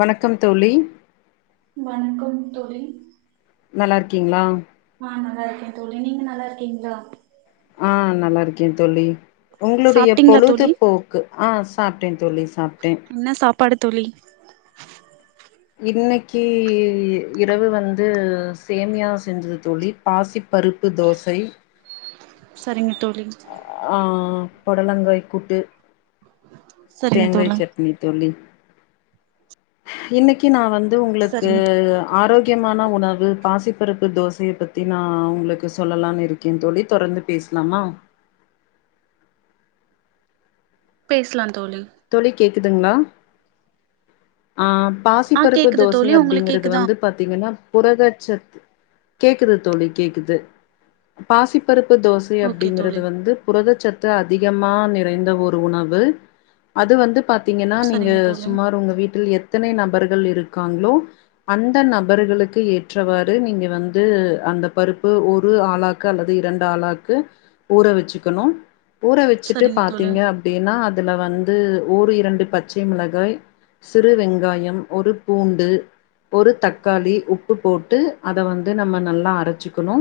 வணக்கம் தோழி உம் வணக்கம் தோழி நல்லா இருக்கீங்ளா ஆஹ் நல்லா இருக்கே தோழி நீங்க நல்லா இருக்கீங்ளா கே தோழி உங்களுடைய சாப்ட்டீங்களா பொழுது தோழி போக்கு ஆஹ் சாப்ட்டேங்க தோழி சாப்ட்டே படுத்தொலி இன்னைக்கி இரவு வந்து சேமியா செஞ்சது தோழி பாசி பருப்பு தோசை சரிங்க தோழி ஆ பொடலங்காய் கூட்டு சரிங்க தேங்காய் தோழி சட்னி தோழி இன்னைக்கி நான் வந் து உங்களுக்கு சரிங்க ஆரோக் முக்கியமான உணவு பாசிப்பருப்பு தோசைய பத்தி நான் உங்களுக்கு சொல்லலானு இருக்கேன் தோழி தொடர்ந்து பேசலாமா பேஸ்லாம் தோழி குதுங்ளா ஆஹ் ஆ பாசிபருப்பு கேக்குது தோசை தோழி உங்களுக்கு அப்டிங்கிறது கேக்குதா வந்து பாத்திங்கன்னா புரதசத்து கேக்குது தோழி கேக்குது பாசிப்பருப் பு தோசை ஓகே அப்டிங்கிறது தோழி வந்து புரத சத்- து அதிகமா நிறைந்த ஒரு உணவு அது வந்து பா பாத்திங்கன்னா நீங்க சரிங்க தோழி சுமார் உங்க வீட்டில் எத் த்தனை நபர்கள் இருக்காங்ளோ அந்த நபர்களுக்கு ஏற்றவாறு நீங்க வந்து அந்த பருப்பு ஒரு ஆழாக்கு அல்லது இரண்டு ஆழாக்கு ஊற வச்சுக்கணு ஊற வச்சுட்டு சரிங்க தோழி பாத்தீங்க அப்டினா அ இதுல வந் து ஓர் இரண்டு பச்சை மிளகாய் சிறு வெங்காயம் ஒரு பூண்டு ஒரு தக்காளி உப்பு போட்டு அத வந்து நம்ம நல்லா அரைச்சுக்கணு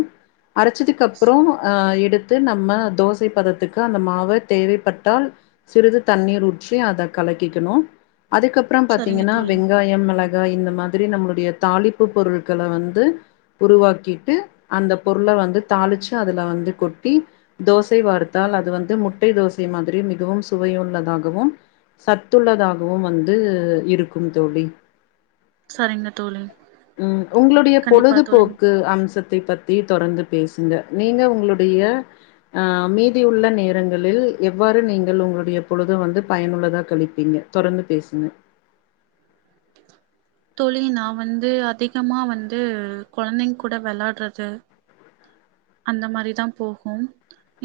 அரச்சிதுக்கப்றோ ஆ எடுத் து நம்ம தோசை பதத்துக்கு அந்த மாவத் தேவைப்பட்டால் சிறிது தண்ணீர் ஊற்றி அதக் கலக்கிக்கணு அதுக்கப்பறோ சரிங்க பாத்தீங்கன்னா தோழி வெங்காயம் மெளகாய் இந்த மாத் ரி நம்ளுடைய தாளிப்பு பொருள்க்கள வந்து உருவாக்கிட்டு அந்த பொருள வந்து தாளிச்சு அதுல வந்து கொட்டி தோசை வார்த்தால் அது வந்து முட்டை தோசை மாதிரி மிகவும் சுவையோ உள்ளதாகவு சத்துள்ளதாகவு வந்து இருக்கும் தோழி சரிங்க தோழி உம் உங்ளுடைய கண்டிப்பா தோழி பொழுதுபோக்கு அம்சத்தை பத்தி தொடர்ந்து பேசுங்க நீங்க உங்ளுடைய ஆஹ் அமேதி உள்ள நேரங்களில் எவ்வாறு நீங்கள் உங்ளுடைய பொழுத வந்து பயனுள்ளதா கழிப்பீங்க தொடர்ந்து பேசுங்க தோழி நா வந்து அதிகமா வந்து கொழந்தைங்க் கூட வெள்ளாட்றது அந்த மாரிதான் போகும்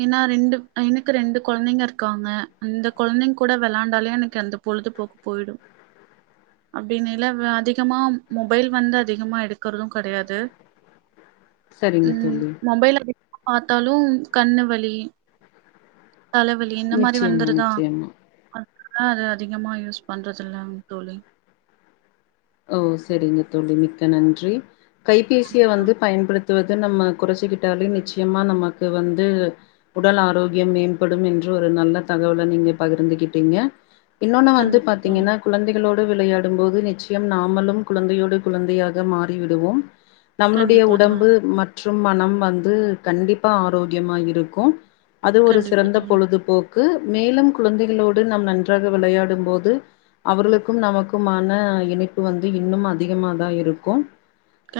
ஏன்னா ரெண்டு எனக்கு ரெண்டு கொழந்தங்க இருக்காங்க அந்த கொழந்தங்க கூட வெளாண்டாலே எனக்கு அந்த பொழுது போக்கு போயிடும் அப்டினேல அதிகமா மொபைல் வந்து அதிகமா எடுக்கறதும் கெடையாது செரிங்க ம் தோழி மொபைல் பாத்தாலும் கண்ணு வலி தலவலி இந்த மாரி நிச்சயமா வந்துருதா நிச்சயமா ஆஹ் அத அதிகமா யூஸ் பண்றதுல்லங் தோழி ஓ செரிங்க தோழி மிக்க நன்றி கைபேசிய வந்து பயன்படுத்துவது இத நம்ம குறைச்சிக்கிட்டாலே நிச்சியமா நமக்கு வந்து உடல் ஆரோக்கியம் மேம்படும் என்று ஒரு நல்ல தகவல நீங்க பகிர்ந்துகிட்டீங்க இன்னொன்னு வந்து கண்டிப்பா தோழி பாத்தீங்கன்னா குழந்தைகளோட் விளையாடும்போது நிச்சி யம் நாமலும் குழந்தையோடு குழந்தையாக மாறிவிடுவோம் நம்ளுடைய கண்டிப்பா தோழி உடம்பு மட் றும் மனம் வந்து கண்டிப்பா ஆரோக்கியமா இருக்கும் அது ஒரு கண்டிப்பா சிறந்த தோழி பொழுதுபோக் கு மேலும் குழந்தைகளோடு நம் நன்றாக விளையாடும் போது அவர்களுக்கும் நமக்குமான இனை ப்பு வந்து இன்னு அதிகமாதா இருக்கும்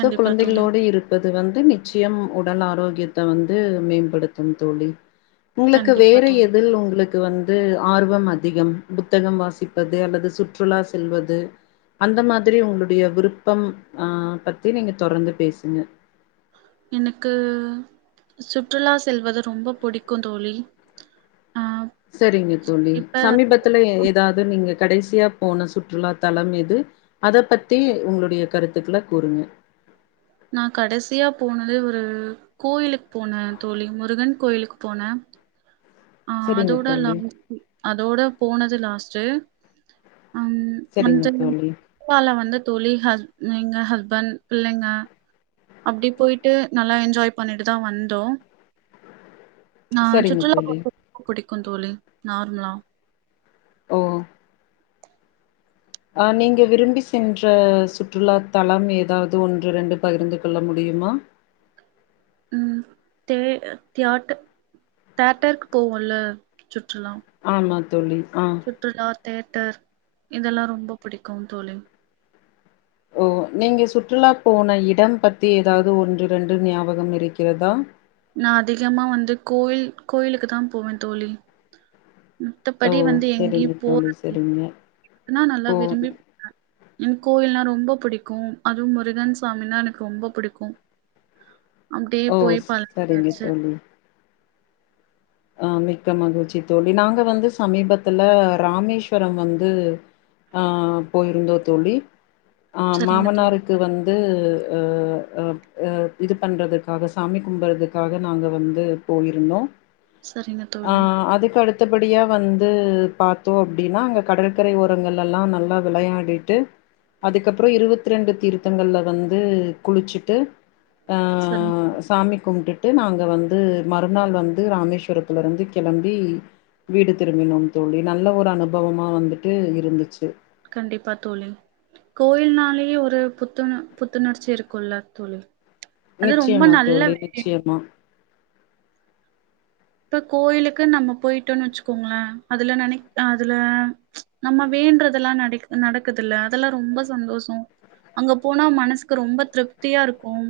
சோ தோழி குழந்தைகளோடு இருப்பது இது வந்து நிச்சியம் உடல் ஆரோக்கியத்த வந்து மேம்படுத்தும் தோழி உங்ளுக்கு கண்டிப்பா வேற தோழி எதில் உங்ளுக்கு அது வந்து ஆர்வம் அதிகம் புத்தகம் வாசிப்பது அல்லது சுற்றுலா செல்வது அந்த மாதிரி உங்ளுடைய விருப்பம் ஆஹ் பத்தி நீங்க தொடர்ந்து பேசுங்க எனக்கு சுற்றுலா செல்வது ரொம்ப புடிக்கு தோழி ஆ செரிங்க தோழி இப்ப சமீபத்துல ஏதாது நீங்க கடைசியா போன சுற்றுலா தலம் எது அத பத்தி உங்ளுடைய கருத்துக்ளக் கூறுங்க நா கடசியா போனது ஒரு கோயிலுக் போனேன் தோழி முருகன் கோயிலுக்கு போனேன் ஆஹ் சரிங்க அதோடல்லா தோழி, [inaudible] அதோட போனது லாஸ்ட்டு ம் சரிங்க அந்த தோழி, [inaudible] வந்து தோழி ஹஸ்ப் எங்க ஹஸ்பண் பிள்ளைங்க அப்டி போய்ட்டு நல்லா என்ஜாய் பண்ணிட்டு தா வந்தோ சரிங்க தோழி க்குந் தோழி நார்மலா ஓகோ அ நீங்க விரும்பி சென்ற சுற்றுலா தலம் எதாவது ஒன்று ரெண்டு பகிர்ந்து கொள்ள முடியுமா உம் தே தியாட் தேட்டருக்கு போவோல்ல சுற்றலாம் ஆமா தோழி ஆ. சுற்றுலா தேட்டர் இதெல்லா ரொம்ப பிடிக்கு தோழி ஓ நீங்க சுற்றுலா போன இடம் பத்தி எதாவது ஒன்று ரெண்டு ஞாபகம் இருக்கிறதா நா அதிகமா வந்து கோயில் கோயிலுக்கு தா போவே தோழி ஓ! மத்தபடி வந்து எங்கியு சரிங்க போற தோழி, சரிங்க. [inaudible] நல்லா ஓ! விரும்பி [inaudible] ம் கோயில்னா ரொம்ப பிடிக்கு அதுவு முருகன் சாமினா எனக்கு ரொம்ப பிடிக்கு ஓ சரிங்க தோழி ஆஹ் மிக்க மகிழ்ச்சி தோழி நாங்க வந்து சமீபத்துல ராமேஸ்வரம் வந்து ஆஹ் போயிருந்தோ தோழி ஆஹ் சரிங்க தோழி மாமனாருக்கு வந்து அ அப் அ இது பண்றதுக்காக சாமி கும்புறதுக்காக நாங்க வந்து போயிருந்தோ சரிங்க தோழி மத்தபடியா வந்து பார்த்தோம் அப்படின்னா அங்க கடற்கரை ஓரங்கள் எல்லாம் நல்லா விளையாடிட்டு அதுக்கப்புறம் இருபத்தி ரெண்டு தீர்த்தங்கள்ல வந்து குளிச்சுட்டு சரிங்க ஆஹ் தோழி. சாமி கும்டுட் ட்டு நாங்க வந்து மறுநாள் வந் டு ராமேஸ்வரத்துலருந்து கெளம்பி வீடு திரும்பினோம் தோழி நல்ல ஒரு அனுபவமா வந்துட்டு இருந்துச்சு கண்டிப்பா தோழி கோயில்னாலயே ஒரு புத்துண புத்துணர்ச்சி இருக்குல்ல தோழி அது ரொம்ப நிச்சயமா நல்ல தோழி விஷயோ நிச்சயமா ப்ப கோயிலுக்குன் நம்ம போயிட்டோன் வெச்சுக்கோங்ளே அதுல நெனைக் அ அதுல நம்ம வேன்றதெல்லா நடெக் நடக்குதுல்ல அதெல்லா ரொம்ப சந்தோஷோ அங்க போனா மனசுக்கு ரொம்ப திருப்தியா இருக்கும்.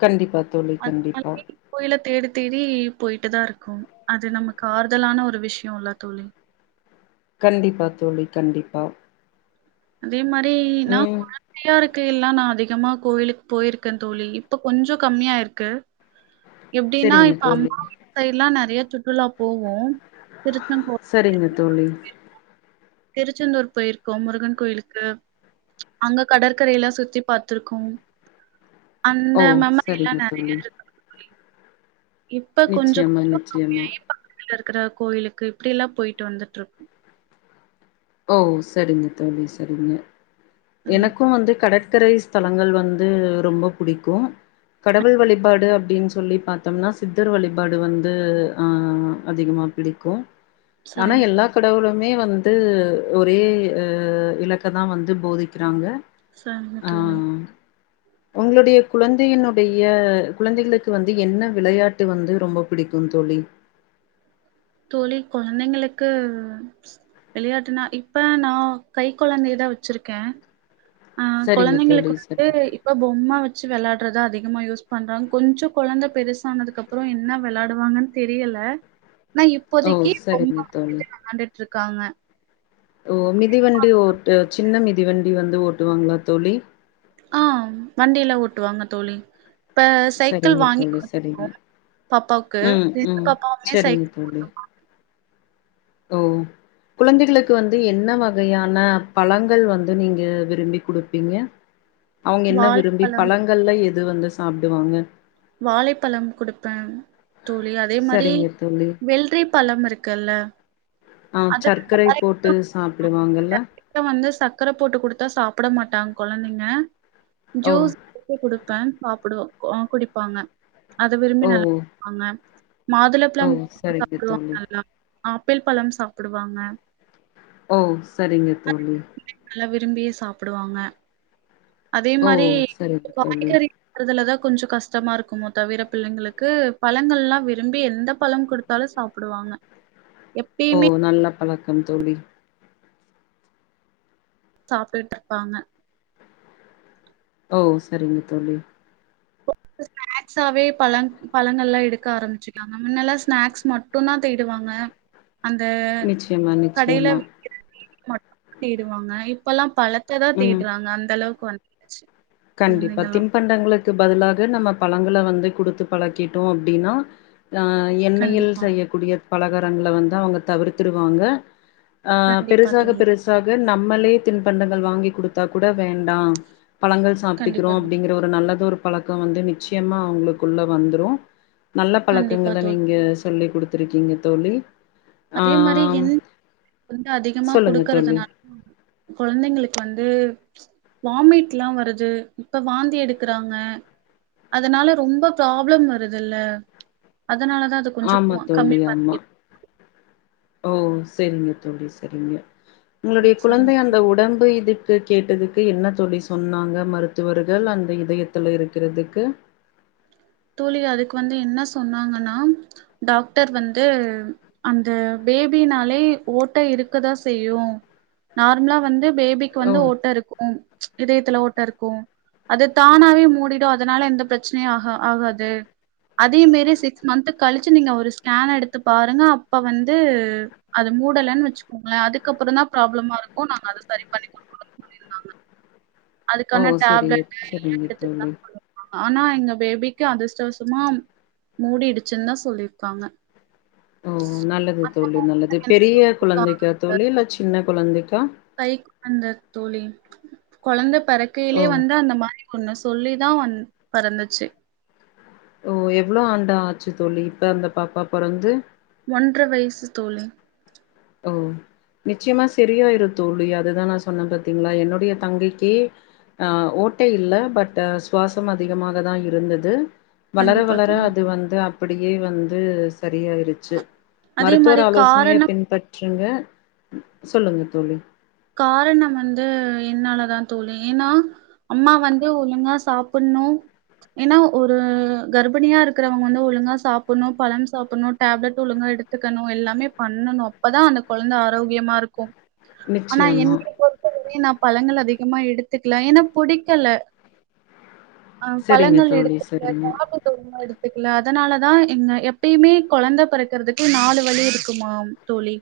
கண்டிப்பா தோழி கண்டிப்பா தெரி போயிட்டுதான் இருக்கும் அது நமக்கு ஆறுதலான ஒரு விஷயம் இல்ல தோழி கண்டிப்பா தோழி கண்டிப்பா அதே மாதி பே நா ம் கொழந்தையா இருக் க்கு எல்லா நா அதிகமா கோயிலுக் போயிருக்கே தோழி இப்ப கொஞ்சோ கம்மியாயிருக்கு எப்டின்னா செரிங்க இப்ப தோழி அம்மா வீட் சைட்லா நற நெறைய சுற்றுலா போங்க திருத்தன் போ சரிங்க தோழி திருச்செந்தூர் போயிருக்கோ முருகன் கோயிலுக்கு அங்க கடற்கரை எல்லா சுத்தி பாத்திருக்கோம் அந்த ஓ மெமரி எல்லா சரிங்க நெறைய தோழி இருக்கு தோழி. இப்ப கொஞ்சோ நிச்சயமா கொஞ்சோ நிச்சயமா கம்மியாயி இருக்கிற கோயிலுக்கு இப்டி எல்லா போயிட்டு வந்துட்டு இருக் ஓ சரிங்க தோழி சரிங்க சரிங்க எனக்கு வந்து கட கரை ஸ்தலங்கள் வந்து ரொம்ப பிடிக்கு கடவுள் வழிபாடு அப்டின்னு சொல்லி பாத்தோம்னா சித்தர் வழிபாடு வந்து ஆஹ் அதிகமா பிடிக்கு ஆனா சரிங்க தோழி எல்லா கடவுளும் மே வந்து ஒரே அஹ் இலக்க தா வந்து போதிக்கிறாங்க சரிங்க ஆ தோழி உங்களுடைய குழந்தையினுடைய குழந்தைகளுக்கு வந்து என்ன விளையாட்டு வந்து ரொம்ப பிடிக்கும் தோழி? தோழி குழந்தைங்களுக்கு விளையாட்டுனா இப்ப நா கை குழந்தையதா வச்சிருக்கே ஆஹ் சரிங்க கொழந்தைங்களுக்கு தோழி வந்து சரிங்க இப்ப பொம்ம வெச்சு வெளாட்றதா அதி அதிகமா யூஸ் பண்றோ கொஞ்சோ குழந்த பெருசானதுக்கு அப்புறோ என்ன வெளாடுவாங்கன்னு தெரியல ஆனா ஓ இப்போதைக்கு சரிங்க ரொம்ப தோழி [inaudible] ட்ருக்காங்க ஓ மிதிவண்டி ஓட்டு சின்ன மிதிவண் இப்டி வந்து ஓட்டுவாங்களா தோழி ஆஹ் வண்டிலா ஓட்டுவாங்க தோழி இப்ப சைக்கிள் சரிங்க வாங்கி் தோழி சரிங்க [inaudible] பாப்பாவுக்கு ம், ரெண்டு ம். [inaudible] பாப்பாவுமே சரிங்க சைக்கிள் [inaudible] தோழி. ஓ குழந்தைகளுக்கு வந்து என்ன வகையான பழங்கள் வந்து நீங்க விரும்பி குடுப்பீங்க அவுங்க என்ன விரும்பி வாழைப்பழம் பழங்கள்ல எ து வந்து சாப்டுவாங்க வாழைப்பழம் குடுப்ப தோழி அதேமாரி சரிங்க தோழி. வெல்ரி பழம் இருக்குல்ல ஆ அது சர்க்கரை டைரக்ட்டா போட்டு சாப்பிடுவாங்கல்ல சக்கர போட்டு கொடுத்தா சாப்பிட மாட்டாங் கொழந்தைங்க ஓ! ஜீஸ் [inaudible] பேன் சாப்புடு குடி ப்பாங்க அத விரும்பி ஓ! நல்லா [inaudible] பாங்க ஓ! மாதுளப்ழம் சரிங்க சாப்புடுவாங்க தோழி. அதுலா ஆப்பிள் பழம் சாப்புடுவாங்க ஓ சரிங்க தோழி நல்லா விரும்பியே சாப்டுவாங்க ஓ! அதேமாரி சரிங்க தோழி. காய்கறி [inaudible] துலதா கொஞ்சோ கஷ்டமா இருக்குமோ தவிர பிள்ளைங்களுக்கு பழங்கள்லா விரும்பி எந்த பழம் ககுடுத்தாலும் சாப்புடுவாங்க ஓ நல்ல பழக் கண் தோழி சாப்பிட்ருப்பாங்க ஓ செரிங்க தோழி ஸ்நாக்ஸாவே பழ பழங்கள்லாம் எடுக்க ஆரமிச்சுக்காங்க முன்னல்லா ஸ்நாக்ஸ் மட்டுதா தேடுவாங்க அந்த நிச்சயமா கடையில நிச்சயமா விக்கிற [inaudible] தேடுவாங்க இப்பலா பழத்த தா ம். தேட்றாங்க அந்த அளவுக் கொஞ் ச்சு கண்டிப்பா திண்பண்டங்களுக் அதற்குக்கு பதிலாக நம்ம பழங்கள வந்து குடுத்து பழக்கிட்டோ அப்படின்னா அ எண்ணெயில் கண்டிப்பா, செய்யக்கூடிய பலகாரங்கள வந்து அவுங்க தவிர்த்துருவாங்க ஆ கண்டிப்பா பெருசாக தோழி. பெருசாக நம்மளே தின்பண்டங்கள் வாங்கி குடுத்தா கூட வேண்டா பழங்க சாப்டுக்குறோ கண்டிப்பா தோழி. அப்டிங்ற ஒரு நல்லது பழக்கம் வந்து நிச்சயமா அவுங்களுக்குள்ள வந்துரு நல்ல கண்டிப்பா பழக்கங்கள தோழி. நீங்க சொல்லி குடுத்துருக்கீங்க தோழி அதே மாரி ஆம் என் வந்து அதிகமா சொல்லுங்க தோழி. குடுக்கறதுனா கொழந்தைங்களுக்கு வந்து வாமிட் எல்லாம் வருது இப்ப வாந்தி எடுக்கறாங்க அதனால ரொம்ப ப்ராப்ளம் வருதுல்ல அ அதனால தான் அது கொஞ்சம் ஆமா கம்மி தோழி, ஆமா. பண்ணிக்க ஓ செரிங்க தோழி செரிங்க உங்களுடைய ம் சரிங்க குழந்தை அந்த உடம்பு இது கேட்டதுக்கு என்ன தோழி சொன்னாங்க மருத்துவர்கள் அந்த இதயத்துல இருக்கிறதுக்கு தோழி அதுக்கு வந்து என்ன சொன்னாங்கன்னா டாக்டர் வந்து அந்த பேபினாலே ஓட்ட இருக்கதா செய்யும் நார்ம்லா வந்து பேபிக்கு ஓ வந்து ஓட்ட இருக்கும் ச் இதயத்தல ஓட்ட இருக்கும் அது தானாவே மூடிடும் அதனால எந்த பிரச்சனையும் ஆகா ஆகாது அதே மேரி சிக்ஸ் மன்த்து கழிச்சு நீங்க ஒரு ஸ்க எடுத்து பாருங்க அப்ப வந்து அது மூடலைன் வச்சுக்கோங்களன் அதுக்கப்புறம் தான் ப்ராப்ளமா இருக்கும் நாங்க அத சரி பண்ணி கொடுக்கிறோம்னு சொல்லி இருந்தாங்க ஓ சரி சரிங்க தோழி எடுத்துக்கலானு சொல்லிருக்காங்க ஆனா எங்க பேபிக்கு அதிர்ஷ்டவசமா மூடிடுச்சின் தான் சொல்லியிருக்காங்க ஓ நல்லது தோழி நல்லது எனக்கு பெரிய குழந்தைக்கா தோழி இல்ல சின்ன குழந்தைக்கா கை குழந்த தோழி கொழந்த ஓ பறக்கைலேயே வந்து அந்த மாரி ஒன்னு சொல்லிதா வந் பறந்துச்சி ஓ எவ்ளோ ஆண்டா ஆச்சு தோழி இப்ப அந்த பாப்பா பொறந்து ஒன்ற வயசு தோழி ஓ நிச்சயமா சரியாயிரு தோழி அதுதான் நான் சொன்ன பாத்தீங்களா என்னுடைய தங்கைக்கே ஹ ஓட்டை இல்ல பட்டு சுவாசம் அதிகமாக தான் இருந்தது வளர கண்டிப்பா வளர தோழி அது வந்து அப்டியே வந்து து ஸ் சரியாயிருச்சு அதே மருத்துவர் மாரி ஆலோசனைய காரண பின்பற் றுங்க சொல்லுங்க தோழி காரணம் வந்து [unintelligible] தோழி ஏன்னா அம்மா வந்து ஒழுங்கா சாப்பிடணு ஏன்னா ஒரு கர்ப்பிணியா இருக்கிறவங்க வந்து ஒழுங்கா சாப்பிடணு பழம் சாப்பிடணு டேப்லெட் ஒழுங்கா எடுத்துக்கணு எல்லாமே பண்ணணு அப்பதான் அந்த குழந்தை ஆரோக்கியமா இருக்கும் ஆனா நிச்சயமா என்னை பொறுத்தவரையும் ந பழங்கள் அதிகமா எடுத்துக்லா ஏன்னா புடிக்கல ஆ செரிங்க பழங்கள் தோழி எடுத்துக்ல செரிங்க [inaudible] துக்ல அதனாலதா இங்க எப்பய்மே கொழந்த பொறக்குறதுக்கு நாலு வழி இருக்குமாம் தோழி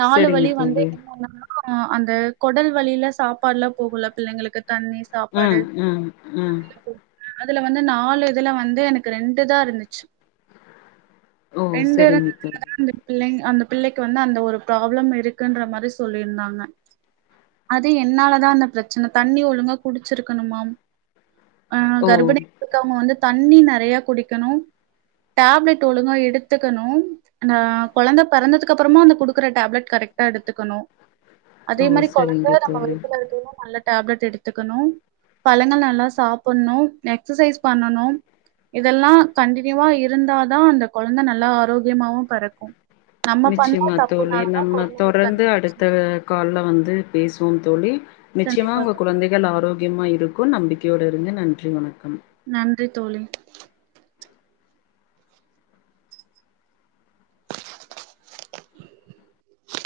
நாலு செரிங்க வழி வந்து தோழி என்னனா ஆஹ் அந்த கொடல் வழில சாப்பாடுலா போகுல பிள்ளைங்களுக்கு தண்ணி சாப்பாடு உம் உம் உம் போகும். அதுல வந்து நாலு இதுல வந்து எனக்கு ரெண்டு தா இருந்துச்சு ஓ ரெண்டு செரிங்க தோழி [unintelligible] பிள்ளை அந்த பிள்ளைக்கு வந்து அந்த ஒரு ப்ராப்ளம் இருக்குன்ற மாரி சொல்லி இருந்தாங்க அது என்னால தா அந்த பிரச்சன தண்ணி ஒழுங்க குடிச்சிருக்கணுமாம் ஆ ஓ கர்ப்பி [inaudible] இருக்கவங்க வந்து தண்ணி நறையா குடிக்கணு டேப்லெட் ஒழுங்கா எடுத்துக்கணும் அ கொழந்தை பெறந்ததுக்கு அப்புறமா அந்த குடுக்கற டேப்லெட் கரெக்டா எடுத்துக்கணு அதே ஓ மாரி கொழந்த செரிங்க நம்ம தோழி வயித்துல இருக்குன்னு நல்ல டேப்லெட் எடுத்துக்கணும் பழங்கள் நல்லா சாப்புட்ணும் எக்ஸசைஸ் பண்ணணும் இதெல்லா கன்டினியூவா இருந்தா தா அந்த கொழந்த நல்லா ஆரோக்கியமாவு பெறக்கூ நிச்சயமா தோழி நம்ம கொழந்தைங்களுக்கு அந்த தொடர்ந்து அடுத் பிரச்சன கால்ல வந்து பேசுவோ தோழி நிச்சயமா கண்டிப்பா உங்க தோழி கொழந்தைகள் ஆரோக்கியமா இருக்கூ நம்பிக்கை கியோட இருந்து நன்றி வணக் நன்றி தோழி